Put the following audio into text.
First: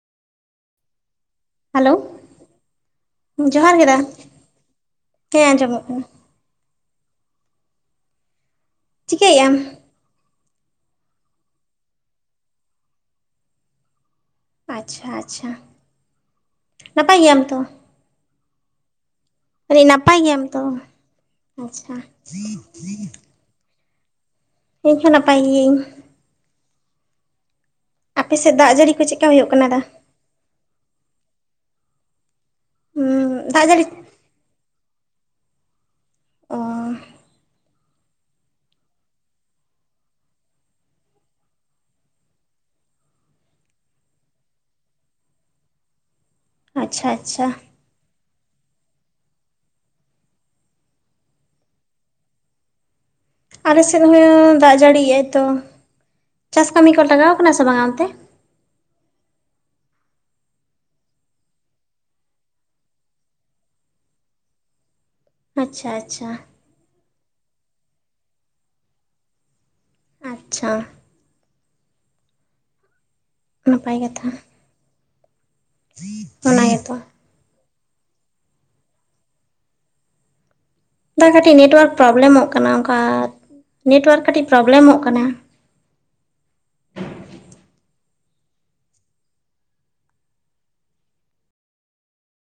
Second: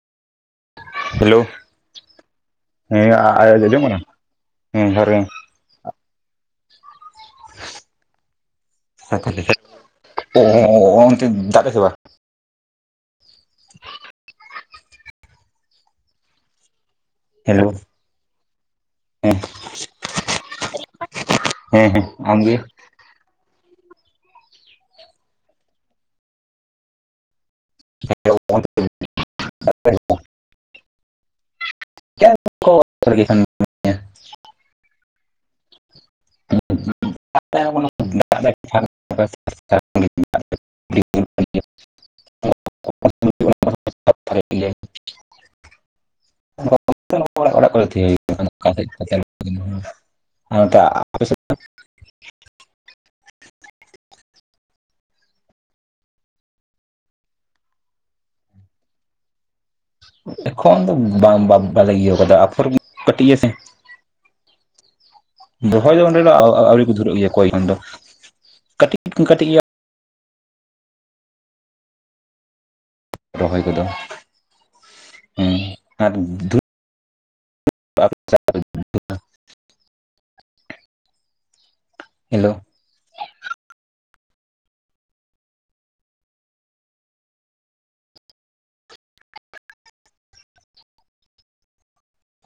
Hello. Hello. ᱦᱮᱸ ᱟ ᱟ ᱟ ᱡᱚ ᱡᱚᱢ ᱠᱟᱱᱟ? ᱦᱮᱸ ᱡᱚᱦᱟᱨ ᱜᱮ᱾ ᱦᱮᱸ ᱟᱸᱡᱚᱢᱚᱜ ᱠᱟᱱᱟ ᱟᱨ ᱪᱤᱠᱟᱹᱭᱮᱜ ᱛᱟᱦᱚᱞᱮ ᱟᱢ ᱠᱷᱟᱡ ᱚ ᱚ ᱚ ᱚ ᱚ ᱚᱱᱛᱮ ᱫᱟᱜ [unintelligible] ᱥᱮ ᱵᱟᱝ? ᱟᱪᱪᱷᱟ ᱟᱪᱪᱷᱟ, ᱱᱟᱯᱟᱭ ᱜᱮᱭᱟᱢ ᱛᱚ? ᱦᱮᱞᱳ ᱦᱮᱸ ᱞᱟᱹᱭ ᱟᱹᱧ ᱱᱟᱯᱟᱭ ᱜᱮᱭᱟᱢ ᱛᱚ? ᱦᱮᱸ ᱟᱪᱪᱷᱟ᱾ ᱦᱮᱸ ᱟᱢᱜᱮ ᱤᱧ ᱦᱚᱸ ᱱᱟᱯᱟᱭ ᱜᱤᱭᱟᱹᱧ᱾ ᱟᱯᱮ ᱥᱮᱫ ᱫᱟᱜ ᱡᱟᱹᱲᱤ ᱠᱚ ᱪᱮᱫᱠᱟ ᱦᱳᱭᱳᱜ ᱠᱟᱱᱟ ᱫᱟ? [inaudible] ᱪᱮᱫ ᱠᱚ [inaudible] ᱜᱟᱜ ᱡᱟᱹᱲᱤ ᱚ [inaudible] [inaudible] [inaudible] [inaudible] ᱟᱪᱪᱷᱟ ᱟᱪᱪᱷᱟ ᱚᱲᱟᱜ ᱚᱲᱟᱜ ᱠᱚᱨᱮ [inaudible] [inaudible] ᱟᱨ ᱚᱱᱛᱮ ᱟᱯᱮ ᱥᱮᱫ ᱫᱚ? ᱟᱞᱮ ᱥᱮᱫ ᱦᱚᱸ ᱫᱟᱜ ᱡᱟᱹᱲᱤᱭᱮᱜ-ᱟᱭ ᱛᱚ᱾ ᱪᱟᱥ ᱠᱟᱹᱢᱤ ᱠᱚ ᱞᱟᱜᱟᱣ ᱠᱟᱱᱟ ᱥᱮ ᱵᱟᱝᱟ ᱚᱱᱛᱮ? ᱮᱠᱷᱚᱱ ᱫᱚ ᱵᱟᱝ ᱵᱟ ᱵᱟ ᱵᱟᱞᱮ ᱤᱭᱟᱹᱣ ᱠᱟᱫᱟ ᱟᱯᱷᱚᱨ [inaudible] ᱟᱪᱪᱷᱟ ᱫᱚᱦᱚᱭ ᱫᱚ ᱚᱸᱰᱮ ᱟᱪᱪᱷᱟ ᱫᱚ ᱟᱣ ᱟᱣ ᱟᱹᱣᱨᱤ ᱠᱚ ᱫᱷᱩᱨᱟᱹᱜ ᱜᱮᱭᱟ ᱚᱠᱚᱭ ᱮᱠᱷᱚᱱ ᱫᱚ, ᱠᱟᱹᱴᱤᱡ ᱠᱟᱹᱴᱤᱡ [inaudible] ᱟᱪᱪᱷᱟ᱾ ᱨᱚᱦᱚᱭ ᱠᱚᱫᱚ ᱱᱟᱯᱟᱭ ᱠᱟᱛᱷᱟ ᱦᱩᱸ᱾ ᱚᱱᱟ ᱜᱮ ᱛᱚ᱾ [unintelligible] ᱫᱟ ᱠᱟᱹᱴᱤᱡ ᱱᱮᱴᱚᱣᱟᱨᱠ ᱯᱨᱚᱵᱞᱮᱢᱚᱜ ᱦᱮᱞᱳ ᱠᱟᱱᱟ ᱚᱱᱠᱟ ᱱᱮᱴᱣᱟᱨᱠ ᱠᱟᱴᱤᱡ ᱯᱨᱚᱵᱞᱮᱢᱚᱜ ᱠᱟᱱᱟ